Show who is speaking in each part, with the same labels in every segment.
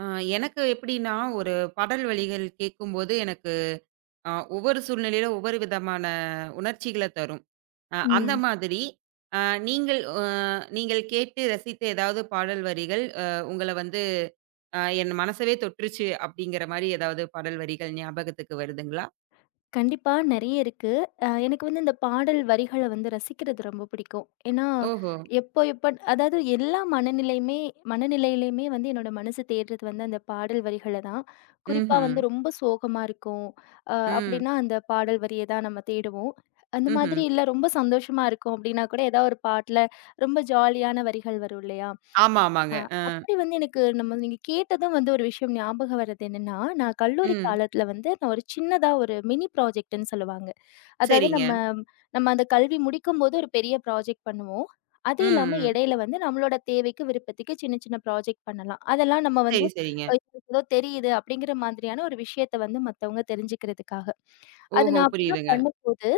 Speaker 1: ஆ, எனக்கு எப்படின்னா, ஒரு பாடல் வரிகள் கேட்கும்போது எனக்கு ஒவ்வொரு சூழ்நிலையில ஒவ்வொரு விதமான உணர்ச்சிகள தரும். அந்த
Speaker 2: ம்.
Speaker 1: மாதிரி அ நீங்கள் அ நீங்கள் கேட்டு ரசித்த ஏதாவது பாடல் வரிகள் உங்கள வந்து என் மனசவே தொட்டுருச்சு அப்படிங்கிற மாரி ஏதாவது பாடல் வரிகள் ஞாபகத்துக்கு வருதுங்களா?
Speaker 2: கண்டிப்பா நெறைய இருக்கு. எனக்கு வந்து இந்த பாடல் வரிகள வந்து ரசிக்கிறது ரொம்ப பிடிக்கும். ஏன்னா,
Speaker 1: ஓஹோ!
Speaker 2: எப்போ எப்ப அதாவது எல்லா மனநிலையிலயுமே வந்து என்னோட மனசு தேடுறது வந்து அந்த பாடல் வரிகள தான். குறிப்பா
Speaker 1: ம்ஹ்ம்.
Speaker 2: வந்து ரொம்ப சோகமா இருக்கும்.
Speaker 1: ம்.
Speaker 2: அப்படின்னா அந்த பாடல் வரிய தான் நம்ம தேடுவோம். அந்த மாதிரி
Speaker 1: ம்ஹ்ம்.
Speaker 2: இல்ல ரொம்ப சந்தோஷமா இருக்கும் அப்படின்னா கூட ஏதாவது ஒரு பாட்டுல ரொம்ப ஜாலியான வரிகள் வரும் இல்லையா?
Speaker 1: ஆமா, ஆமாங்க.
Speaker 2: ஆ, அப்படி வந்து எனக்கு நம்ம நீங்க கேட்டதும் வந்து ஒரு விஷயம் ஞாபகம் வர்றது என்னன்னா, நான் கல்லூரி
Speaker 1: ம்.
Speaker 2: காலத்துல வந்து நான் ஒரு சின்னதா ஒரு மினி ப்ராஜெக்ட்ன்னு சொல்லுவாங்க. அதாவது நம்ம
Speaker 1: சரிங்க.
Speaker 2: நம்ம அந்த கல்வி முடிக்கும்போது ஒரு பெரிய ப்ராஜெக்ட் பண்ணுவோம். அது
Speaker 1: ம்,
Speaker 2: இல்லாம
Speaker 1: ம்.
Speaker 2: இடையில வந்து நம்மளோட தேவைக்கு, விருப்பத்துக்கு சின்ன சின்ன ப்ராஜெக்ட் பண்ணலாம். அதெல்லாம் நம்ம வந்து
Speaker 1: சரி, சரிங்க.
Speaker 2: அ ஏதோ தெரியுது அப்படிங்கிற மாதிரியான ஒரு விஷயத்த வந்து மத்தவங்க தெரிஞ்சுக்கிறதுக்காக. அது
Speaker 1: ஓஹோ!
Speaker 2: நான் அப்படிதான்
Speaker 1: புரியுதுங்க.
Speaker 2: பண்ணும்போது,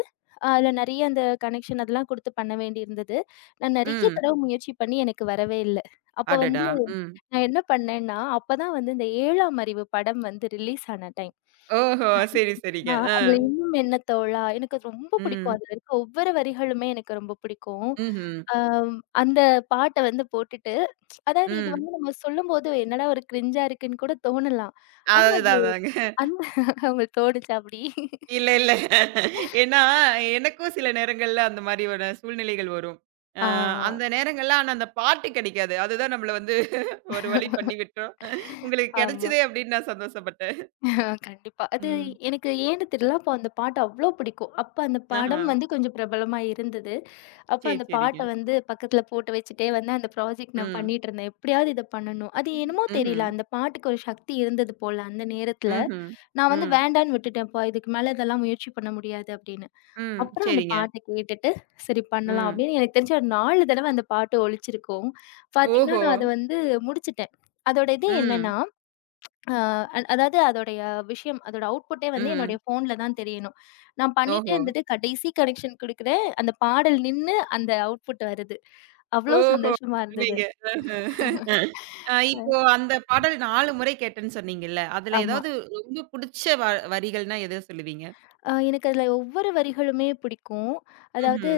Speaker 2: அதுல நெறைய அந்த கனெக்ஷன் அதெல்லாம் குடுத்து பண்ண வேண்டியிருந்தது. நான் நெறைய
Speaker 1: ம்.
Speaker 2: தடவ முயற்சி பண்ணி எனக்கு வரவே இல்ல. அப்ப வந்து
Speaker 1: அடடா! ம்.
Speaker 2: நான் என்ன பண்ணேன்னா, அப்பதான் வந்து இந்த 7ஆம் அறிவு படம் வந்து ரிலீஸ் ஆன டைம்.
Speaker 1: ஓஹோ! சரி, சரிங்க.
Speaker 2: ஆ அதுல இன்னும் என்ன தோழா எனக்கு அது ரொம்ப பிடிக்கும்.
Speaker 1: ம்.
Speaker 2: அதுல இருக்க ஒவ்வொரு வரிகளுமே எனக்கு ரொம்ப பிடிக்கும்.
Speaker 1: ம்ஹ்ம்.
Speaker 2: அம் அந்த பாட்ட வந்து போட்டுட்டு அதாவது இது
Speaker 1: ம்.
Speaker 2: வந்து நம்ம சொல்லும்போது என்னடா ஒரு கிரிஞ்சா இருக்குன்னு கூட தோணலாம். ஆனா
Speaker 1: அதுதான்
Speaker 2: அது
Speaker 1: அதாங்க.
Speaker 2: அந்த உங்களுக்கு தோணுச்சா அப்படி?
Speaker 1: இல்ல, இல்ல. ஏன்னா, எனக்கும் சில நேரங்கள்ல அந்த மாரியான சூழ்நிலைகள் வரும். அ
Speaker 2: ஆ.
Speaker 1: அந்த நேரங்கள்ல ஆனா அந்த பாட்டு கிடைக்காது. அதுதான் நம்மள வந்து ஒரு வழி பண்ணி விட்டுரும். உங்களுக்கு
Speaker 2: ஆமா.
Speaker 1: கிடைச்சதே அப்படின்னு நான் சந்தோஷப்பட்டேன்.
Speaker 2: ஆ கண்டிப்பா. அது
Speaker 1: ம்.
Speaker 2: எனக்கு ஏன்னு தெரியல. அப்போ அந்த பாட்டு அவ்ளோ பிடிக்கும். அப்ப அந்த
Speaker 1: ஆஹா.
Speaker 2: படம் வந்து கொஞ்சம் பிரபலமா இருந்தது. அப்ப
Speaker 1: சரி,
Speaker 2: அந்த பாட்ட
Speaker 1: சரிங்க.
Speaker 2: வந்து பக்கத்துல போட்டு வச்சுட்டே வந்து அந்த ப்ராஜெக்ட் நான்
Speaker 1: ம்.
Speaker 2: பண்ணிட்டு இருந்தேன். எப்படியாவது இத பண்ணணும். அது என்னமோ தெரியல.
Speaker 1: ம்ஹ்ம்.
Speaker 2: அந்த பாட்டுக்கு ஒரு சக்தி இருந்தது போல அந்த நேரத்துல.
Speaker 1: ம்ஹ்ம்.
Speaker 2: நான் வந்து
Speaker 1: ம்.
Speaker 2: வேண்டான்னு விட்டுட்டேன்ப்பா. இதுக்கு மேல இதெல்லாம் முயற்சி பண்ண முடியாது அப்படின்னு.
Speaker 1: ம்.
Speaker 2: அப்புறம் அந்த
Speaker 1: சரிங்க.
Speaker 2: பாட்ட கேட்டுட்டு, சரி பண்ணலாம்
Speaker 1: ம்.
Speaker 2: அப்படின்னு எனக்கு தெரிஞ்சு ஒரு 4 தடவ அந்த பாட்டு ஒலிச்சிருக்கும். பார்த்தீங்கன்னா,
Speaker 1: ஓஹோ!
Speaker 2: நான் அத வந்து முடிச்சுட்டேன். அதோட இது
Speaker 1: ம்.
Speaker 2: என்னன்னா ஆ அதாவது அதோடைய விஷயம், அதோட அவுட்புட்டே வந்து என்னுடைய
Speaker 1: ம்.
Speaker 2: ஃபோன்ல தான் தெரியணும். நான் பண்ணிட்டே
Speaker 1: ஓஹோ!
Speaker 2: இருந்துட்டு கடைசி கனெக்ஷன் குடுக்குறேன். அந்த பாடல் நின்னு அந்த அவுட்புட் வருது. அவ்ளோ
Speaker 1: ஓஹோ!
Speaker 2: சந்தோஷமா இருந்தது.
Speaker 1: அருமைங்க. ஆஹ. ஆ. இப்போ அந்த பாடல் 4 முறை கேட்டேன்னு சொன்னீங்கல்ல. அதுல
Speaker 2: ஆமா.
Speaker 1: ஏதாவது ரொம்ப புடிச்ச வரிகள்னா எத சொல்லுவீங்க?
Speaker 2: எனக்கு அதுல ஒவ்வொரு வரிகளுமே பிடிக்கும். அதாவது
Speaker 1: ம்ஹ்ம்.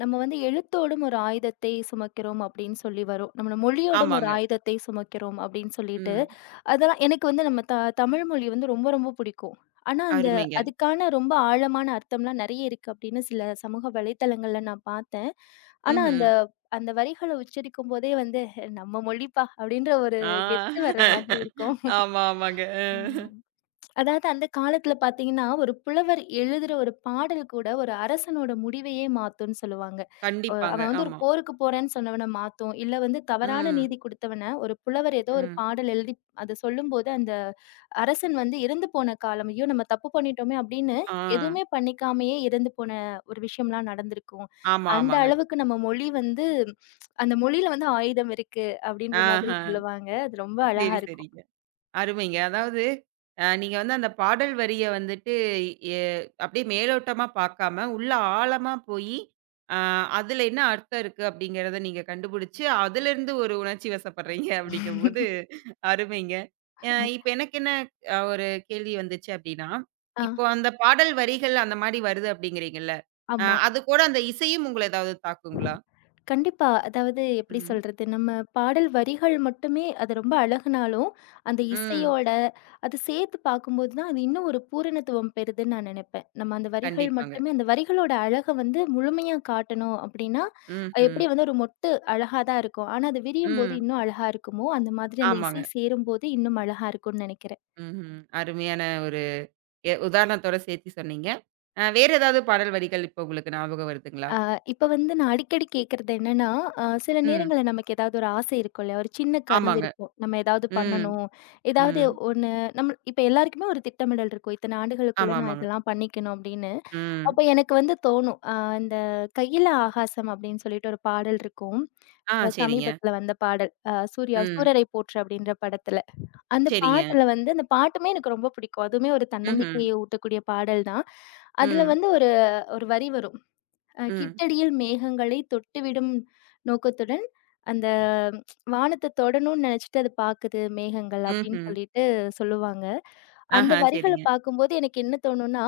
Speaker 2: நம்ம வந்து எழுத்தோடும் ஒரு ஆயுதத்தை சுமக்கிறோம் அப்படின்னு சொல்லி வரும். நம்மளோட மொழியோடும் ஒரு
Speaker 1: ஆமாங்க.
Speaker 2: ஆயுதத்தை சுமக்கிறோம் அப்படின்னு சொல்லிட்டு
Speaker 1: ம்.
Speaker 2: அதெல்லாம் எனக்கு வந்து நம்ம த தமிழ் மொழி வந்து ரொம்ப ரொம்ப பிடிக்கும். ஆனா, அந்த
Speaker 1: அருமைங்க.
Speaker 2: அதுக்கான ரொம்ப ஆழமான அர்த்தம்லாம் நெறைய இருக்கு அப்படின்னு சில சமூக வலைதளங்கள்ல நான் பார்த்தேன். ஆனா, அந்த
Speaker 1: ம்ஹ்ம்.
Speaker 2: அந்த வரிகள உச்சரிக்கும்போதே வந்து "ஹே, நம்ம மொழிப்பா அப்படின்ற ஒரு
Speaker 1: ஆ.
Speaker 2: கெத்து வர்ற மாதிரி இருக்கும்.
Speaker 1: ஆமா, ஆமாங்க.
Speaker 2: ம். அதாவது அந்த காலத்துல பார்த்தீங்கன்னா, ஒரு புலவர் எழுதுற ஒரு பாடல் கூட ஒரு அரசனோட முடிவையே மாத்தும்ன்னு சொல்லுவாங்க.
Speaker 1: கண்டிப்பாங்க.
Speaker 2: அவன் வந்து ஒரு
Speaker 1: ஆமா.
Speaker 2: போருக்கு போறேன்னு சொன்னவன மாத்தும். இல்ல வந்து தவறான
Speaker 1: ம்.
Speaker 2: நீதி குடுத்தவன ஒரு புலவர் ஏதோ ஒரு
Speaker 1: ம்.
Speaker 2: பாடல் எழுதி அத சொல்லும்போது அந்த அரசன் வந்து இறந்து போன காலம், "ஐயோ! நம்ம தப்பு பண்ணிட்டோமே!" அப்படின்னு
Speaker 1: ஆ.
Speaker 2: எதுவுமே பண்ணிக்காமயே இறந்து போன ஒரு விஷயம்லாம் நடந்திருக்கும்.
Speaker 1: ஆமா,
Speaker 2: அந்த
Speaker 1: ஆமாங்க.
Speaker 2: அளவுக்கு நம்ம மொழி வந்து அந்த மொழியில வந்து ஆயுதம் இருக்கு, அப்படின்ற
Speaker 1: ஆஹ.
Speaker 2: மாதிரி சொல்லுவாங்க. அது ரொம்ப அழகா
Speaker 1: சரி,
Speaker 2: இருக்கும்.
Speaker 1: சரிங்க. அருமைங்க. அதாவது நீங்க வந்து அந்த பாடல் வரிய வந்துட்டு எ அப்படியே மேலோட்டமா பார்க்காம, உள்ள ஆழமா போயி, அ அதில என்ன அர்த்தம் இருக்கு அப்படிங்கிறத நீங்க கண்டுபிடிச்சு, அதிலிருந்து ஒரு உணர்ச்சி வசப்படுறீங்க அப்படிங்கும்போது அருமைங்க. இப்ப எனக்கு என்ன ஒரு கேள்வி வந்துச்சு அப்படின்னா,
Speaker 2: ஆ,
Speaker 1: இப்போ அந்த பாடல் வரிகள் அந்த மாரி வருது அப்படிங்கிறீங்கல்ல,
Speaker 2: ஆமா.
Speaker 1: அது கூட அந்த இசையும் உங்கள ஏதாவது தாக்குங்களா?
Speaker 2: கண்டிப்பா. அதாவது எப்படி
Speaker 1: ம்.
Speaker 2: சொல்றது? நம்ம பாடல் வரிகள் மட்டுமே அது ரொம்ப அழகுனாலும், அந்த
Speaker 1: ம்.
Speaker 2: இசையோட அது சேர்த்து பார்க்கும்போது தான், அது இன்னும் ஒரு பூரணத்துவம் பெறுதுன்னு நான் நெனைப்பேன். நம்ம அந்த வரிகள்
Speaker 1: கண்டிப்பாங்க.
Speaker 2: மட்டுமே அந்த வரிகளோட அழக வந்து முழுமையா காட்டணும் அப்டின்னா,
Speaker 1: ம்ஹ்ம். ம்.
Speaker 2: எப்படி வந்து ஒரு மொட்டு அழகா தான் இருக்கும். ஆனா, அது விரியும்போது
Speaker 1: ம்
Speaker 2: இன்னும் அழகா இருக்குமோ, அந்த மாதிரி அந்த இசை
Speaker 1: ஆமாங்க.
Speaker 2: சேரும்போது இன்னும் அழகா இருக்கும்னு நெனைக்கிறேன்.
Speaker 1: ம்ஹ்ம். அருமையான ஒரு உதாரணத்தோட சேர்த்து சொன்னீங்க. வேற ஏதாவது பாடல் வரிகள் இப்ப உங்களுக்கு ஞாபகம் வருதுங்களா?
Speaker 2: ஆ, இப்ப வந்து நான் அடிக்கடி கேட்கறது என்னன்னா, சில
Speaker 1: ம்.
Speaker 2: நேரங்கள்ல நமக்கு ஏதாவது ஒரு ஆசை இருக்கும் இல்லையா? ஒரு சின்ன கனவு
Speaker 1: ஆமாங்க.
Speaker 2: இருக்கும். நம்ம ஏதாவது
Speaker 1: ம்.
Speaker 2: பண்ணணும். ஏதாவது
Speaker 1: ம்.
Speaker 2: ஒண்ணு நம்ம இப்ப எல்லாருக்குமே ஒரு திட்டமிடல் இருக்கும். இத்தனை ஆண்டுகளுக்குள்ள
Speaker 1: ஆமா,
Speaker 2: நான்
Speaker 1: ஆமாங்க.
Speaker 2: இதெல்லாம் பண்ணிக்கணும் அப்படின்னு.
Speaker 1: ம்.
Speaker 2: அப்ப எனக்கு வந்து தோணும். இந்த "கையில ஆகாசம்" அப்படின்னு சொல்லிட்டு ஒரு பாடல் இருக்கும்.
Speaker 1: ஆ சரிங்க.
Speaker 2: சமீபத்துல வந்த பாடல். சூர்யா
Speaker 1: ம்.
Speaker 2: "சூரரை போற்று" அப்படின்ற படத்துல. அந்த
Speaker 1: சரிங்க.
Speaker 2: பாட்டுல வந்து அந்த பாட்டுமே எனக்கு ரொம்ப பிடிக்கும். அதுவுமே ஒரு
Speaker 1: ம்ஹ்ம்.
Speaker 2: தன்னம்பிக்கையை ஊட்டக்கூடிய பாடல் தான். அதுல
Speaker 1: ம்.
Speaker 2: வந்து ஒரு ஒரு வரி வரும்.
Speaker 1: ம்.
Speaker 2: கிட்டடியில் மேகங்களை தொட்டுவிடும் நோக்கத்துடன், அந்த வானத்த தொடணும்னு நெனச்சுட்டு அது பாக்குது மேகங்கள் அப்படின்னு
Speaker 1: ம்ஹ்ம்.
Speaker 2: சொல்லிட்டு சொல்லுவாங்க. அந்த
Speaker 1: ஆஹா
Speaker 2: வரிகள
Speaker 1: சரிங்க.
Speaker 2: பாக்கும்போது எனக்கு என்ன தோணும்னா,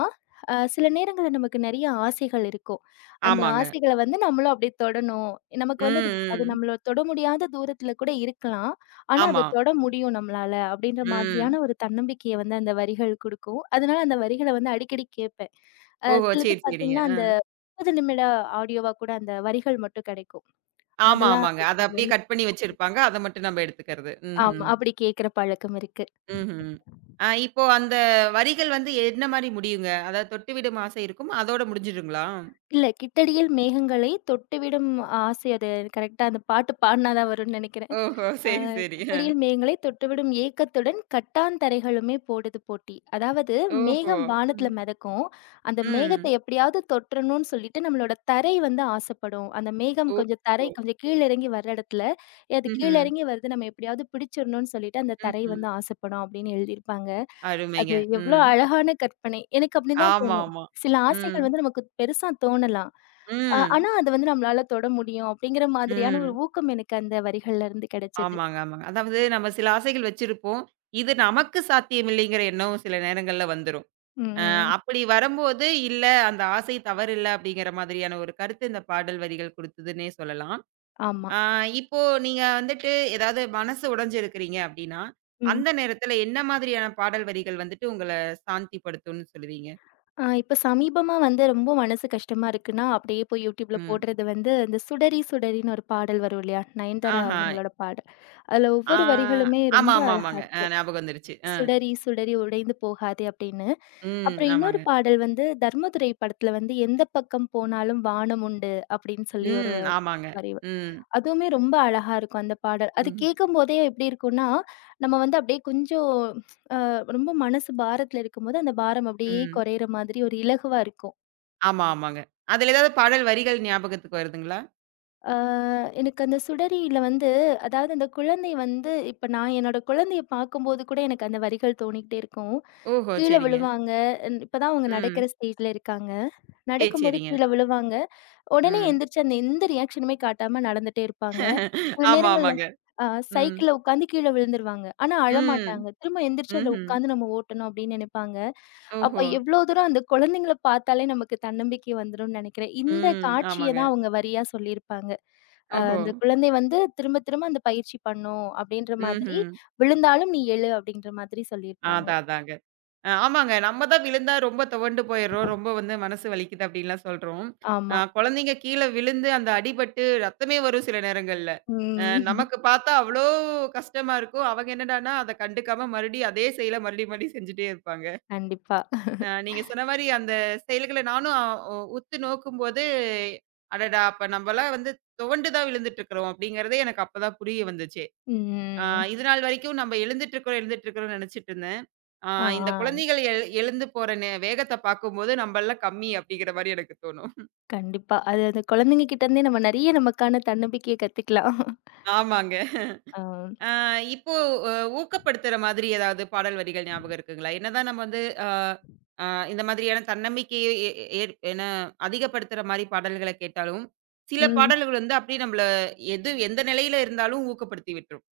Speaker 2: சில நேரங்கள்ல நமக்கு நெறைய ஆசைகள் இருக்கும். அந்த
Speaker 1: ஆமாங்க.
Speaker 2: ஆசைகள வந்து நம்மளும் அப்படியே தொடணும். நமக்கு வந்து அது அது
Speaker 1: ம், ம்.
Speaker 2: நம்மள தொட முடியாத தூரத்துல கூட இருக்கலாம். ஆனா
Speaker 1: ஆமா.
Speaker 2: அத தொட முடியும் நம்மளால அப்படின்ற
Speaker 1: ம்.
Speaker 2: மாதிரியான ஒரு தன்னம்பிக்கைய வந்து அந்த வரிகள் குடுக்கும். அதனால அந்த வரிகள வந்து அடிக்கடி கேட்பேன்.
Speaker 1: ஓஹோ!
Speaker 2: சிலது
Speaker 1: சரி, சரிங்க.
Speaker 2: பாத்தீங்கன்னா அந்த 30 நிமிட ஆடியோவா கூட அந்த வரிகள் மட்டும் கிடைக்கும்.
Speaker 1: ஆமா,
Speaker 2: அதெல்லாம்
Speaker 1: ஆமாங்க. அத
Speaker 2: கேட்கறது
Speaker 1: அப்படியே
Speaker 2: வந்து
Speaker 1: கட் பண்ணி வச்சிருப்பாங்க. அத மட்டும் நம்ம எடுத்துக்கிறது.
Speaker 2: ஆமா.
Speaker 1: ம்ஹ்ம்.
Speaker 2: அப்படி கேட்கிற பழக்கம் இருக்கு.
Speaker 1: ம்ஹ்ம். இப்போ அந்த வரிகள் வந்து என்ன மாரி முடியுங்க? அதாவது தொட்டுவிடும் ஆசை இருக்கும். அதோட முடிஞ்சுடுங்களா?
Speaker 2: இல்ல கிட்டடியில் மேகங்களை தொட்டுவிடும் ஆசை அது கரெக்ட்டா அந்த பாட்டு பாடுனா தான் வரும்னு நெனைக்கிறேன்.
Speaker 1: ஓஹோ!
Speaker 2: அ
Speaker 1: சரி, சரி.
Speaker 2: "குப்படியில் மேகங்களை தொட்டுவிடும் ஏக்கத்துடன் கட்டாந்தரைகளுமே போடுது போட்டி." அதாவது
Speaker 1: ஓஹோ!
Speaker 2: மேகம் வானத்துல
Speaker 1: ம்.
Speaker 2: மிதக்கும். அந்த மேகத்த
Speaker 1: ம்.
Speaker 2: எப்படியாவது தொட்றணும்னு சொல்லிட்டு நம்மளோட தரை வந்து ஆசைப்படும். அந்த மேகம் கொஞ்சம் தரை
Speaker 1: ஓஹோ!
Speaker 2: கொஞ்சம் கீழ இறங்கி வர இடத்துல, "ஏய், அது கீழ
Speaker 1: ம்ஹ்ம்.
Speaker 2: இறங்கி வருது நம்ம எப்படியாவது பிடிச்சிடணும்னு சொல்லிட்டு அந்த தரை
Speaker 1: ம்ஹ்ம்.
Speaker 2: வந்து ஆசைப்படும் அப்படின்னு எழுதியிருப்பாங்க. அது
Speaker 1: அருமைங்க.
Speaker 2: எவ்வளோ
Speaker 1: ம்.
Speaker 2: அழகான கற்பனை. எனக்கு அப்படிதான்
Speaker 1: ஆமா,
Speaker 2: தோணும்.
Speaker 1: ஆமா.
Speaker 2: சில
Speaker 1: ம்.
Speaker 2: ஆசைகள் வந்து நமக்கு பெருசா தோணலாம்.
Speaker 1: ம்.
Speaker 2: ஆனா, அத வந்து நம்மளால தொட முடியும் அப்படிங்கிற மாதிரியான ஒரு
Speaker 1: ம்.
Speaker 2: ஊக்கம் எனக்கு அந்த வரிகள்ல இருந்து கிடைச்சது.
Speaker 1: ஆமாங்க, ஆமாங்க. அதாவது நம்ம சில ஆசைகள் வச்சிருப்போம். இது நமக்கு சாத்தியமில்லைங்கிற எண்ணம் சில நேரங்கள்ல வந்துரும்.
Speaker 2: ம்,
Speaker 1: அ
Speaker 2: ம்.
Speaker 1: அப்படி வரும்போது, இல்ல அந்த ஆசை தவறில்ல அப்படிங்கிற மாதிரியான ஒரு கருத்து இந்த பாடல் வரிகள் குடுத்ததுன்னே சொல்லலாம்.
Speaker 2: ஆமா.
Speaker 1: ஆ, இப்போ நீங்க வந்துட்டு ஏதாவது மனசு உடைஞ்சிருக்கிறீங்க அப்படின்னா,
Speaker 2: ம்.
Speaker 1: அந்த நேரத்துல என்ன மாதிரியான பாடல் வரிகள் வந்துட்டு உங்கள சாந்திப்படுத்தும்னு சொல்லுவீங்க?
Speaker 2: இப்ப சமீபமா வந்து ரொம்ப மனசு கஷ்டமா இருக்குன்னா, அப்படியே போய் YouTubeல
Speaker 1: ம்.
Speaker 2: போடுறது வந்து, இந்த "சுடரி சுடரின்னு" ஒரு பாடல் வரும் இல்லையா? நயன்தாரா
Speaker 1: ஆஹா.
Speaker 2: அவங்களோட பாடல். அதுல
Speaker 1: ஆ
Speaker 2: ஒவ்வொரு வரிகளுமே
Speaker 1: ஆமா,
Speaker 2: ரொம்ப
Speaker 1: ஆமா,
Speaker 2: அழகா
Speaker 1: ஆமாங்க.
Speaker 2: இருக்கும்.
Speaker 1: ஞாபகம் வந்துருச்சு.
Speaker 2: "சுடரி சுடரி உடைந்து போகாதே" அப்படின்னு.
Speaker 1: ம்.
Speaker 2: அப்புறம் இன்னொரு
Speaker 1: ஆமாங்க.
Speaker 2: பாடல் வந்து தர்மதுரை படத்துல வந்து, "எந்த பக்கம் போனாலும் வானம் உண்டு" அப்படின்னு சொல்லி ஒரு
Speaker 1: ம். ஆமாங்க.
Speaker 2: வரி
Speaker 1: ம்.
Speaker 2: அதுவுமே ரொம்ப அழகா இருக்கும் அந்த பாடல். அது
Speaker 1: ம்.
Speaker 2: கேட்கும்போதே எப்படி இருக்கும்னா, நம்ம வந்து அப்படியே கொஞ்சம் ரொம்ப மனசு பாரத்துல இருக்கும்போது, அந்த பாரம் அப்படியே
Speaker 1: ம்.
Speaker 2: குறையிற மாதிரி ஒரு இலகுவா இருக்கும்.
Speaker 1: ஆமா, ஆமாங்க. அதுல ஏதாவது பாடல் வரிகள் ஞாபகத்துக்கு வருதுங்களா?
Speaker 2: ஆ எனக்கு அந்த சுடரியில வந்து அதாவது அந்த குழந்தை வந்து இப்ப நான் என்னோட குழந்தைய பார்க்கும்போது கூட எனக்கு அந்த வரிகள் தோணிக்கிட்டே இருக்கும்.
Speaker 1: ஓஹோ!
Speaker 2: கீழ
Speaker 1: சரிங்க.
Speaker 2: விழுவாங்க. இப்ப தான் அவங்க நடக்கிற
Speaker 1: ம்.
Speaker 2: ஸ்டேஜ்ல இருக்காங்க.
Speaker 1: சரி,
Speaker 2: நடக்கும்போது
Speaker 1: சரிங்க.
Speaker 2: கீழ விழுவாங்க. உடனே
Speaker 1: ம்.
Speaker 2: எந்திரிச்சு அந்த எந்த ரியாக்ஷனுமே காட்டாம நடந்துட்டே இருப்பாங்க. சில
Speaker 1: ஆமா,
Speaker 2: நேரங்கள்ல
Speaker 1: ஆமாங்க.
Speaker 2: அ
Speaker 1: ம்.
Speaker 2: சைக்கிள்ல உட்காந்து கீழ விழுந்துருவாங்க. ஆனா
Speaker 1: ம்.
Speaker 2: அழமாட்டாங்க. திரும்ப எந்திரிச்சு அதுல
Speaker 1: ம்ஹ்ம்.
Speaker 2: உட்காந்து நம்ம ஓட்டணும் அப்படின்னு நினைப்பாங்க. அப்ப
Speaker 1: ஓஹோ!
Speaker 2: எவ்ளோ தூரம் அந்த குழந்தைங்கள பார்த்தாலே நமக்கு தன்னம்பிக்கை வந்துரும்னு நினைக்கிறேன். இந்த
Speaker 1: ம்.
Speaker 2: காட்சிய
Speaker 1: ஆமாங்க.
Speaker 2: தான் அவங்க வரியா சொல்லியிருப்பாங்க.
Speaker 1: ஓஹோ!
Speaker 2: அந்த குழந்தை வந்து திரும்ப திரும்ப அந்த பயிற்சி பண்ணும் அப்படின்ற மாதிரி,
Speaker 1: ம்ஹ்ம்.
Speaker 2: "விழுந்தாலும் நீ எழு" அப்படின்ற மாதிரி சொல்லியிருப்பாங்க.
Speaker 1: அதான் அதாங்க. ஆமாங்க. நம்ம தான் விழுந்தா ரொம்ப துவண்டு போயிர்றோம். ரொம்ப வந்து மனசு வலிக்குது அப்படின்லாம் சொல்றோம்.
Speaker 2: ஆமா.
Speaker 1: குழந்தைங்க கீழ விழுந்து அந்த அடிபட்டு ரத்தமே வரும் சில நேரங்கள்ல.
Speaker 2: ம்.
Speaker 1: நமக்கு பார்த்தா அவ்ளோ கஷ்டமா இருக்கும். அவங்க என்னடான்னா அத கண்டுக்காம மறுபடியும் அதே செயல மறுபடியும் மறுபடியும் செஞ்சுட்டே இருப்பாங்க.
Speaker 2: கண்டிப்பா.
Speaker 1: நீங்க சொன்ன மாரி அந்த செயல்கள நானும் அ- உ உத்து நோக்கும்போது, அடடா! அப்ப நம்பலாம் வந்து துவண்டு தான் விழுந்துட்டுருக்குறோம் அப்படிங்கிறதே எனக்கு அப்பதான் புரிய வந்துச்சே. ஆ
Speaker 2: ம்.
Speaker 1: இது நாள் வரைக்கும் நம்ம எழுந்துட்டு இருக்கிறோம் எழுந்துட்டு இருக்கிறோம்னு நினைச்சிட்டு இருந்தேன். ஆ
Speaker 2: ஆ,
Speaker 1: இந்த
Speaker 2: ஆ.
Speaker 1: குழந்தைகள் எழுந்து போற வேகத்த பார்க்கும்போது நம்மல்லாம் கம்மி அப்படிங்கிற மாரி எனக்கு தோணும்.
Speaker 2: கண்டிப்பா. அது அந்த குழந்தைங்க கிட்ட இருந்தே நம்ம நெறைய நமக்கான தன்னம்பிக்கைய கத்துக்கலாம்.
Speaker 1: ஆமாங்க.
Speaker 2: ஆ.
Speaker 1: ஆ இப்போ அ ஊக்கப்படுத்துற மாதிரி ஏதாவது பாடல் வரிகள் ஞாபகம் இருக்குங்களா? என்னதான் நம்ம வந்து ஆ ஆ இந்த மாதிரியான தன்னம்பிக்கையை எ ஏற் என அதிகப்படுத்துற மாரி பாடல்கள கேட்டாலும், சில
Speaker 2: ம்.
Speaker 1: பாடல்கள் வந்து அப்படியே நம்மள எது எந்த நிலையில இருந்தாலும் ஊக்கப்படுத்தி விட்டுரும்.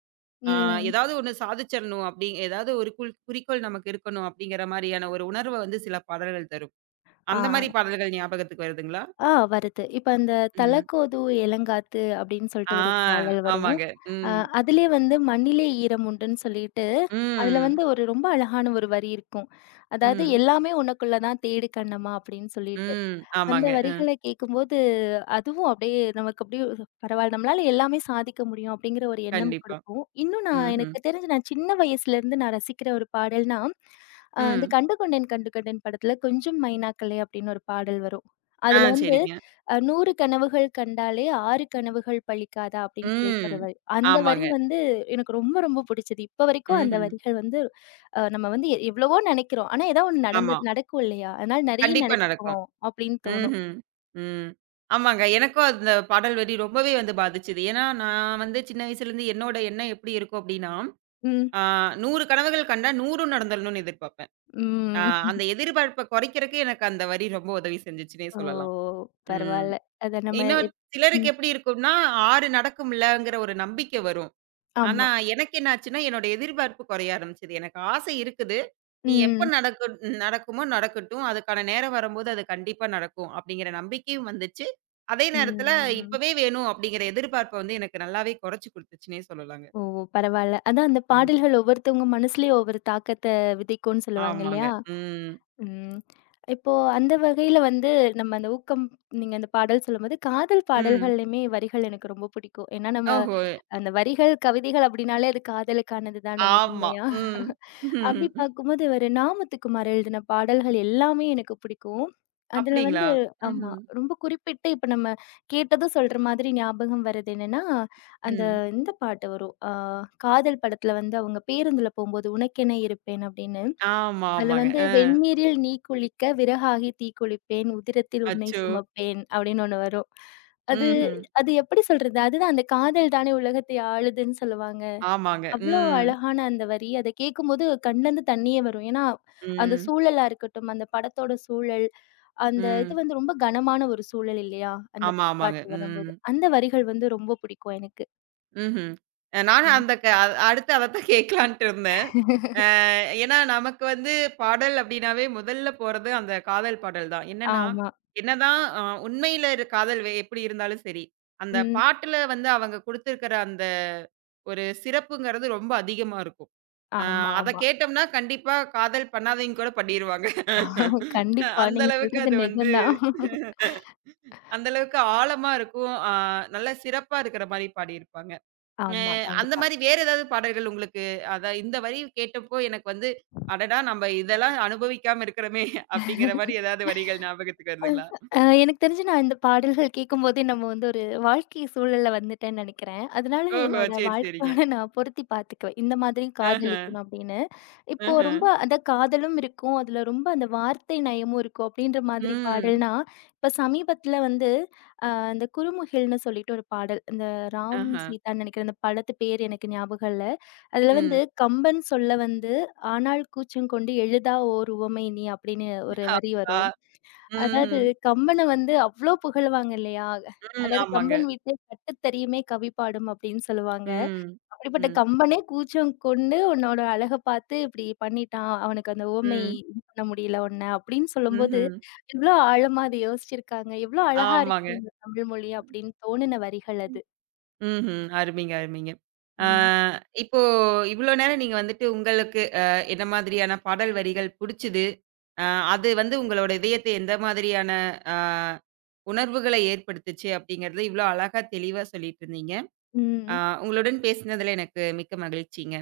Speaker 1: ஆ
Speaker 2: ம்.
Speaker 1: ஏதாவது ஒண்ணு சாதிச்சிரணும் அப்படி ஏதாவது ஒரு குறிக்கோள் நமக்கு இருக்கணும் அப்படிங்கிற மாரியான ஒரு உணர்வ வந்து சில பாடல்கள் தரும்.
Speaker 2: ஆ,
Speaker 1: அந்த மாரி பாடல்கள் ஞாபகத்துக்கு வருதுங்களா?
Speaker 2: ஆ வருது. இப்ப அந்த
Speaker 1: ம்.
Speaker 2: "தலக்கோது இளங்காத்து" அப்படின்னு சொல்லிட்டு
Speaker 1: ஆ
Speaker 2: ஒரு பாடல் வரும்.
Speaker 1: ஆமாங்க.
Speaker 2: அ
Speaker 1: ம்.
Speaker 2: அதிலயே வந்து "மண்ணிலே ஈரம் உண்டுன்னு" சொல்லிட்டு, அதுல
Speaker 1: ம்.
Speaker 2: வந்து ஒரு ரொம்ப அழகான ஒரு வரி இருக்கும். அதாவது
Speaker 1: ம்.
Speaker 2: "எல்லாமே உனக்குள்ள தான் தேடு கண்ணம்மா" அப்படின்னு சொல்லிட்டு.
Speaker 1: ம்.
Speaker 2: அந்த
Speaker 1: ஆமாங்க.
Speaker 2: வரிகள கேட்கும்போது, அதுவும் அப்படியே நமக்கு அப்படியே பரவால்ல. நம்மளால எல்லாமே சாதிக்க முடியும் அப்படிங்கிற ஒரு எண்ணம்
Speaker 1: கண்டிப்பா.
Speaker 2: கொடுக்கும். இன்னும் நான்
Speaker 1: ம்ஹ்ம். ம்.
Speaker 2: எனக்கு தெரிஞ்சு நான் சின்ன வயசுலேருந்து நான் ரசிக்கிற ஒரு பாடல்னா, இந்த
Speaker 1: ம்
Speaker 2: "கண்டுகொண்டேன் கண்டுகொண்டேன்" படத்துல "கொஞ்சும் மைனாக்களே" அப்படின்னு ஒரு பாடல் வரும்.
Speaker 1: ஆ
Speaker 2: அதுல வந்து
Speaker 1: சரிங்க.
Speaker 2: "100 கனவுகள் கண்டாலே 6 கனவுகள் பலிக்காதா" அப்படின்னு சொல்லிட்டு
Speaker 1: ம்.
Speaker 2: ஒரு வரி. அந்த வரி
Speaker 1: ஆமாங்க.
Speaker 2: வந்து எனக்கு ரொம்ப ரொம்ப புடிச்சது. இப்ப வரைக்கும் அந்த
Speaker 1: ம்ஹ்ம்.
Speaker 2: வரிகள் வந்து நம்ம வந்து எவ்வளவோ நெனைக்கிறோம். ஆனா ஏதாவது ஒண்ணு
Speaker 1: ஆமா.
Speaker 2: நடந்தது நடக்கும் இல்லையா? அதனால நெறைய
Speaker 1: கண்டிப்பா நடக்கும்.
Speaker 2: நெனைச்சுக்குவோம் அப்படின்னு தோணும்.
Speaker 1: ம்ஹ்ம். ம். ம் ஆமாங்க. எனக்கும் அந்த பாடல் வரி ரொம்பவே வந்து பாதிச்சது. ஏன்னா நான் வந்து சின்ன வயசுலேருந்து என்னோட எண்ணம் எப்படி இருக்கும் அப்படின்னா
Speaker 2: ம்.
Speaker 1: ஆ 100 கனவுகள் கண்டா 100ம் நடந்துடணும்னு எதிர்பார்ப்பேன். ஆ
Speaker 2: ம்.
Speaker 1: அந்த எதிர்பார்ப்ப குறைக்கிறக்கு எனக்கு அந்த வரி ரொம்ப உதவி செஞ்சுச்சுன்னே
Speaker 2: ஓ!
Speaker 1: சொல்லலாம். ம்.
Speaker 2: பரவால்ல. அத நம்ம
Speaker 1: இன்னும்
Speaker 2: எப்
Speaker 1: சிலருக்கு
Speaker 2: ம்.
Speaker 1: எப்படி இருக்கும்னா, 6 நடக்கும்லங்கிற ஒரு நம்பிக்கை வரும்.
Speaker 2: ஆமா.
Speaker 1: ஆனா எனக்கு என்ன ஆச்சுன்னா, என்னோட எதிர்பார்ப்பு குறைய ஆரம்பிச்சது. எனக்கு ஆசை இருக்குது. நீ எப்ப
Speaker 2: ம்.
Speaker 1: நடக்கு நடக்குமோ நடக்கட்டும். அதுக்கான நேரம் வரும்போது அது கண்டிப்பா நடக்கும் அப்படிங்கிற நம்பிக்கையும் வந்துச்சு. அதே நேரத்துல
Speaker 2: ம்.
Speaker 1: இப்பவே வேணும் அப்படிங்கிற எதிர்பார்ப்ப வந்து எனக்கு நல்லாவே குறைச்சு குடுத்துச்சுன்னே சொல்லலாங்க.
Speaker 2: ஓ! பரவால்ல. அதான் அந்த
Speaker 1: ம்.
Speaker 2: பாடல்கள் ஒவ்வொருத்தவங்க மனசுலயும் ஒவ்வொரு தாக்கத்த விதைக்கும்னு சொல்லுவாங்க
Speaker 1: ஆமாங்க.
Speaker 2: இல்லையா?
Speaker 1: ம்.
Speaker 2: ம். இப்போ அந்த வகையில வந்து நம்ம அந்த ஊக்கம் நீங்க அந்த பாடல் சொல்லும்போது, காதல்
Speaker 1: ம்.
Speaker 2: பாடல்கள்லயுமே வரிகள் எனக்கு ரொம்ப பிடிக்கும். ஏன்னா நம்ம
Speaker 1: ஓஹோ!
Speaker 2: அந்த வரிகள், கவிதைகள் அப்படின்னாலே அது காதலுக்கானது தான
Speaker 1: ஆமா.
Speaker 2: முதன்மையா.
Speaker 1: ம்.
Speaker 2: அப்படி பார்க்கும்போது, இவரு நாமத்துக்குமார் எழுதின பாடல்கள் எல்லாமே எனக்கு பிடிக்கும். அதுல
Speaker 1: அப்படிங்களா?
Speaker 2: வந்து ஆமா.
Speaker 1: ம்ஹ்ம்.
Speaker 2: ரொம்ப குறிப்பிட்டு இப்ப நம்ம கேட்டதும் சொல்ற மாதிரி ஞாபகம் வர்றது என்னன்னா, அந்த
Speaker 1: ம்.
Speaker 2: இந்த பாட்டு வரும். ஆ காதல் படத்துல வந்து அவங்க பேருந்துல போம்போது, "உனக்கென இருப்பேன்" அப்படின்னு.
Speaker 1: ஆமா,
Speaker 2: அதுல
Speaker 1: ஆமாங்க.
Speaker 2: வந்து "வெந்நீரில் நீ குளிக்க விறகாகி தீக்குளிப்பேன், உதிரத்தில் உன்னை
Speaker 1: அச்சோ!
Speaker 2: சுமப்பேன்" அப்படின்னு ஒண்ணு வரும். அது
Speaker 1: ம்ஹ்ம்.
Speaker 2: அது எப்படி சொல்றது? அதுதான் அந்த காதல் தானே உலகத்தை ஆளுதுன்னு சொல்லுவாங்க.
Speaker 1: ஆமாங்க.
Speaker 2: அவ்ளோ
Speaker 1: ம்.
Speaker 2: அழகான அந்த வரி. அத கேட்கும்போது கண்லருந்து தண்ணீயே வரும். ஏன்னா, அந்த
Speaker 1: ம்.
Speaker 2: சூழலா இருக்கட்டும், அந்த படத்தோட சூழல், அந்த இது
Speaker 1: ம்.
Speaker 2: வந்து ரொம்ப கனமான ஒரு சூழல் இல்லையா? அந்த
Speaker 1: ஆமா, ஆமாங்க.
Speaker 2: பாட்டு
Speaker 1: ம்.
Speaker 2: வரும்போது. அந்த வரிகள் வந்து ரொம்ப பிடிக்கும் எனக்கு.
Speaker 1: ம்ஹ்ம். அ நானும்
Speaker 2: ம்.
Speaker 1: அந்த க அ அடுத்து அதத்தான் கேட்கலான்ட்டு இருந்தேன். அ ஏன்னா, நமக்கு வந்து பாடல் அப்படின்னாவே முதல்ல போறது அந்த காதல் பாடல் தான். என்னன்னா,
Speaker 2: ஆமா.
Speaker 1: என்னதான் உண்மையில இரு காதல் எப்படி இருந்தாலும் சரி, அந்த
Speaker 2: ம்.
Speaker 1: பாட்டுல வந்து அவங்க குடுத்திருக்கிற அந்த ஒரு சிறப்புங்கிறது ரொம்ப அதிகமா இருக்கும். ஆ
Speaker 2: ஆமா,
Speaker 1: அத
Speaker 2: ஆமா.
Speaker 1: கேட்டோம்னா, கண்டிப்பா காதல் பண்ணாதவங்க கூட பண்ணிருவாங்க.
Speaker 2: கண்டிப்பா.
Speaker 1: அந்த
Speaker 2: நீங்க
Speaker 1: அளவுக்கு
Speaker 2: சொல்றது
Speaker 1: அது வந்து
Speaker 2: நிஜம்தான்.
Speaker 1: அந்த அளவுக்கு ஆழமா இருக்கும். ஆ நல்ல சிறப்பா இருக்கிற மாரி பாடியிருப்பாங்க. அ
Speaker 2: ஆமா,
Speaker 1: அந்த
Speaker 2: கண்டிப்பா.
Speaker 1: மாரி வேற ஏதாவது பாடல்கள் உங்களுக்கு அதான் இந்த வரி கேட்டப்போ எனக்கு வந்து, "அடடா! நம்ம இதெல்லாம் அனுபவிக்காம இருக்கிறோமே!" அப்படிங்கிற மாரி ஏதாவது வரிகள் ஞாபகத்துக்கு வருதுங்களா?
Speaker 2: எனக்கு தெரிஞ்சு நான் இந்த பாடல்கள் கேட்கும்போதே நம்ம வந்து ஒரு வாழ்க்கை சூழல்ல வந்துட்டேன்னு நெனைக்கிறேன். அதனால
Speaker 1: ஓஹோ!
Speaker 2: என்னோட
Speaker 1: சரி, சரிங்க.
Speaker 2: வாழ்க்கையோட நான் பொருத்தி பார்த்துக்குவேன். இந்த மாதிரி
Speaker 1: ஆஹ,
Speaker 2: காதலிக்கணும் அப்படின்னு. இப்போ
Speaker 1: ஆஹ.
Speaker 2: ரொம்ப அந்த காதலும் இருக்கும். அதுல ரொம்ப அந்த வார்த்தை நயமும் இருக்கும். அப்படின்ற மாதிரி
Speaker 1: ம்.
Speaker 2: பாடல்னா, இப்ப சமீபத்தில வந்து அந்த குறுமுகில்னு சொல்லிட்டு ஒரு பாடல். இந்த ராம்
Speaker 1: ஆஹ.
Speaker 2: சீதான்னு நெனைக்கிறேன். அந்த படத்து பேர் எனக்கு ஞாபகம் இல்ல. அதுல வந்து
Speaker 1: ம்.
Speaker 2: "கம்பன் சொல்ல வந்து ஆனால் கூச்சம் கொண்டு எழுதா ஓர் உவமை நீ" அப்படின்னு ஒரு வரி
Speaker 1: ஆஹா!
Speaker 2: வரும். அதாவது
Speaker 1: ம்ஹ்ம்.
Speaker 2: கம்பன வந்து அவ்ளோ புகழுவாங்க இல்லையா?
Speaker 1: ம்.
Speaker 2: அதாவது
Speaker 1: ஆமாங்க.
Speaker 2: "கம்பன் வீட்டு கட்டுத்தறியுமே கவி பாடும்" அப்படின்னு சொல்லுவாங்க.
Speaker 1: ம்.
Speaker 2: அப்படிப்பட்ட
Speaker 1: ம்.
Speaker 2: கம்பனே கூச்சம் கொண்டு உன்னோட அழக பார்த்து இப்படி பண்ணிட்டான். அவனுக்கு அந்த உவமை
Speaker 1: ம்.
Speaker 2: இது பண்ண முடியல உன்ன அப்படின்னு சொல்லும்போது,
Speaker 1: ம்ஹ்ம்.
Speaker 2: எவ்வளோ ஆழமா அதை யோசிச்சிருக்காங்க. எவ்வளோ அழகா
Speaker 1: ஆமாங்க.
Speaker 2: இருக்கு இந்த தமிழ் மொழி அப்படின்னு தோணுன வரிகள் அது.
Speaker 1: ம்ஹ்ம். அருமைங்க, அருமைங்க. ஆ
Speaker 2: ம்.
Speaker 1: இப்போ இவ்ளோ நேரம் நீங்க வந்துட்டு உங்களுக்கு என்ன மாதிரியான பாடல் வரிகள் புடிச்சது? அ அது வந்து உங்களோட இதயத்தை எந்த மாதிரியான அ உணர்வுகள ஏற்படுத்துச்சு அப்படிங்கிறத இவ்ளோ அழகா தெளிவா சொல்லிட்டு இருந்தீங்க. ஆ
Speaker 2: ம்.
Speaker 1: உங்களுடன் பேசினதுல எனக்கு மிக்க மகிழ்ச்சிங்க.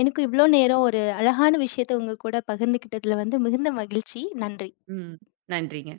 Speaker 2: எனக்கும் இவ்வளோ நேரம் ஒரு அழகான விஷயத்த உங்க கூட பகிர்ந்துக்கிட்டதுல வந்து மிகுந்த மகிழ்ச்சி. நன்றி.
Speaker 1: ம். நன்றிங்க.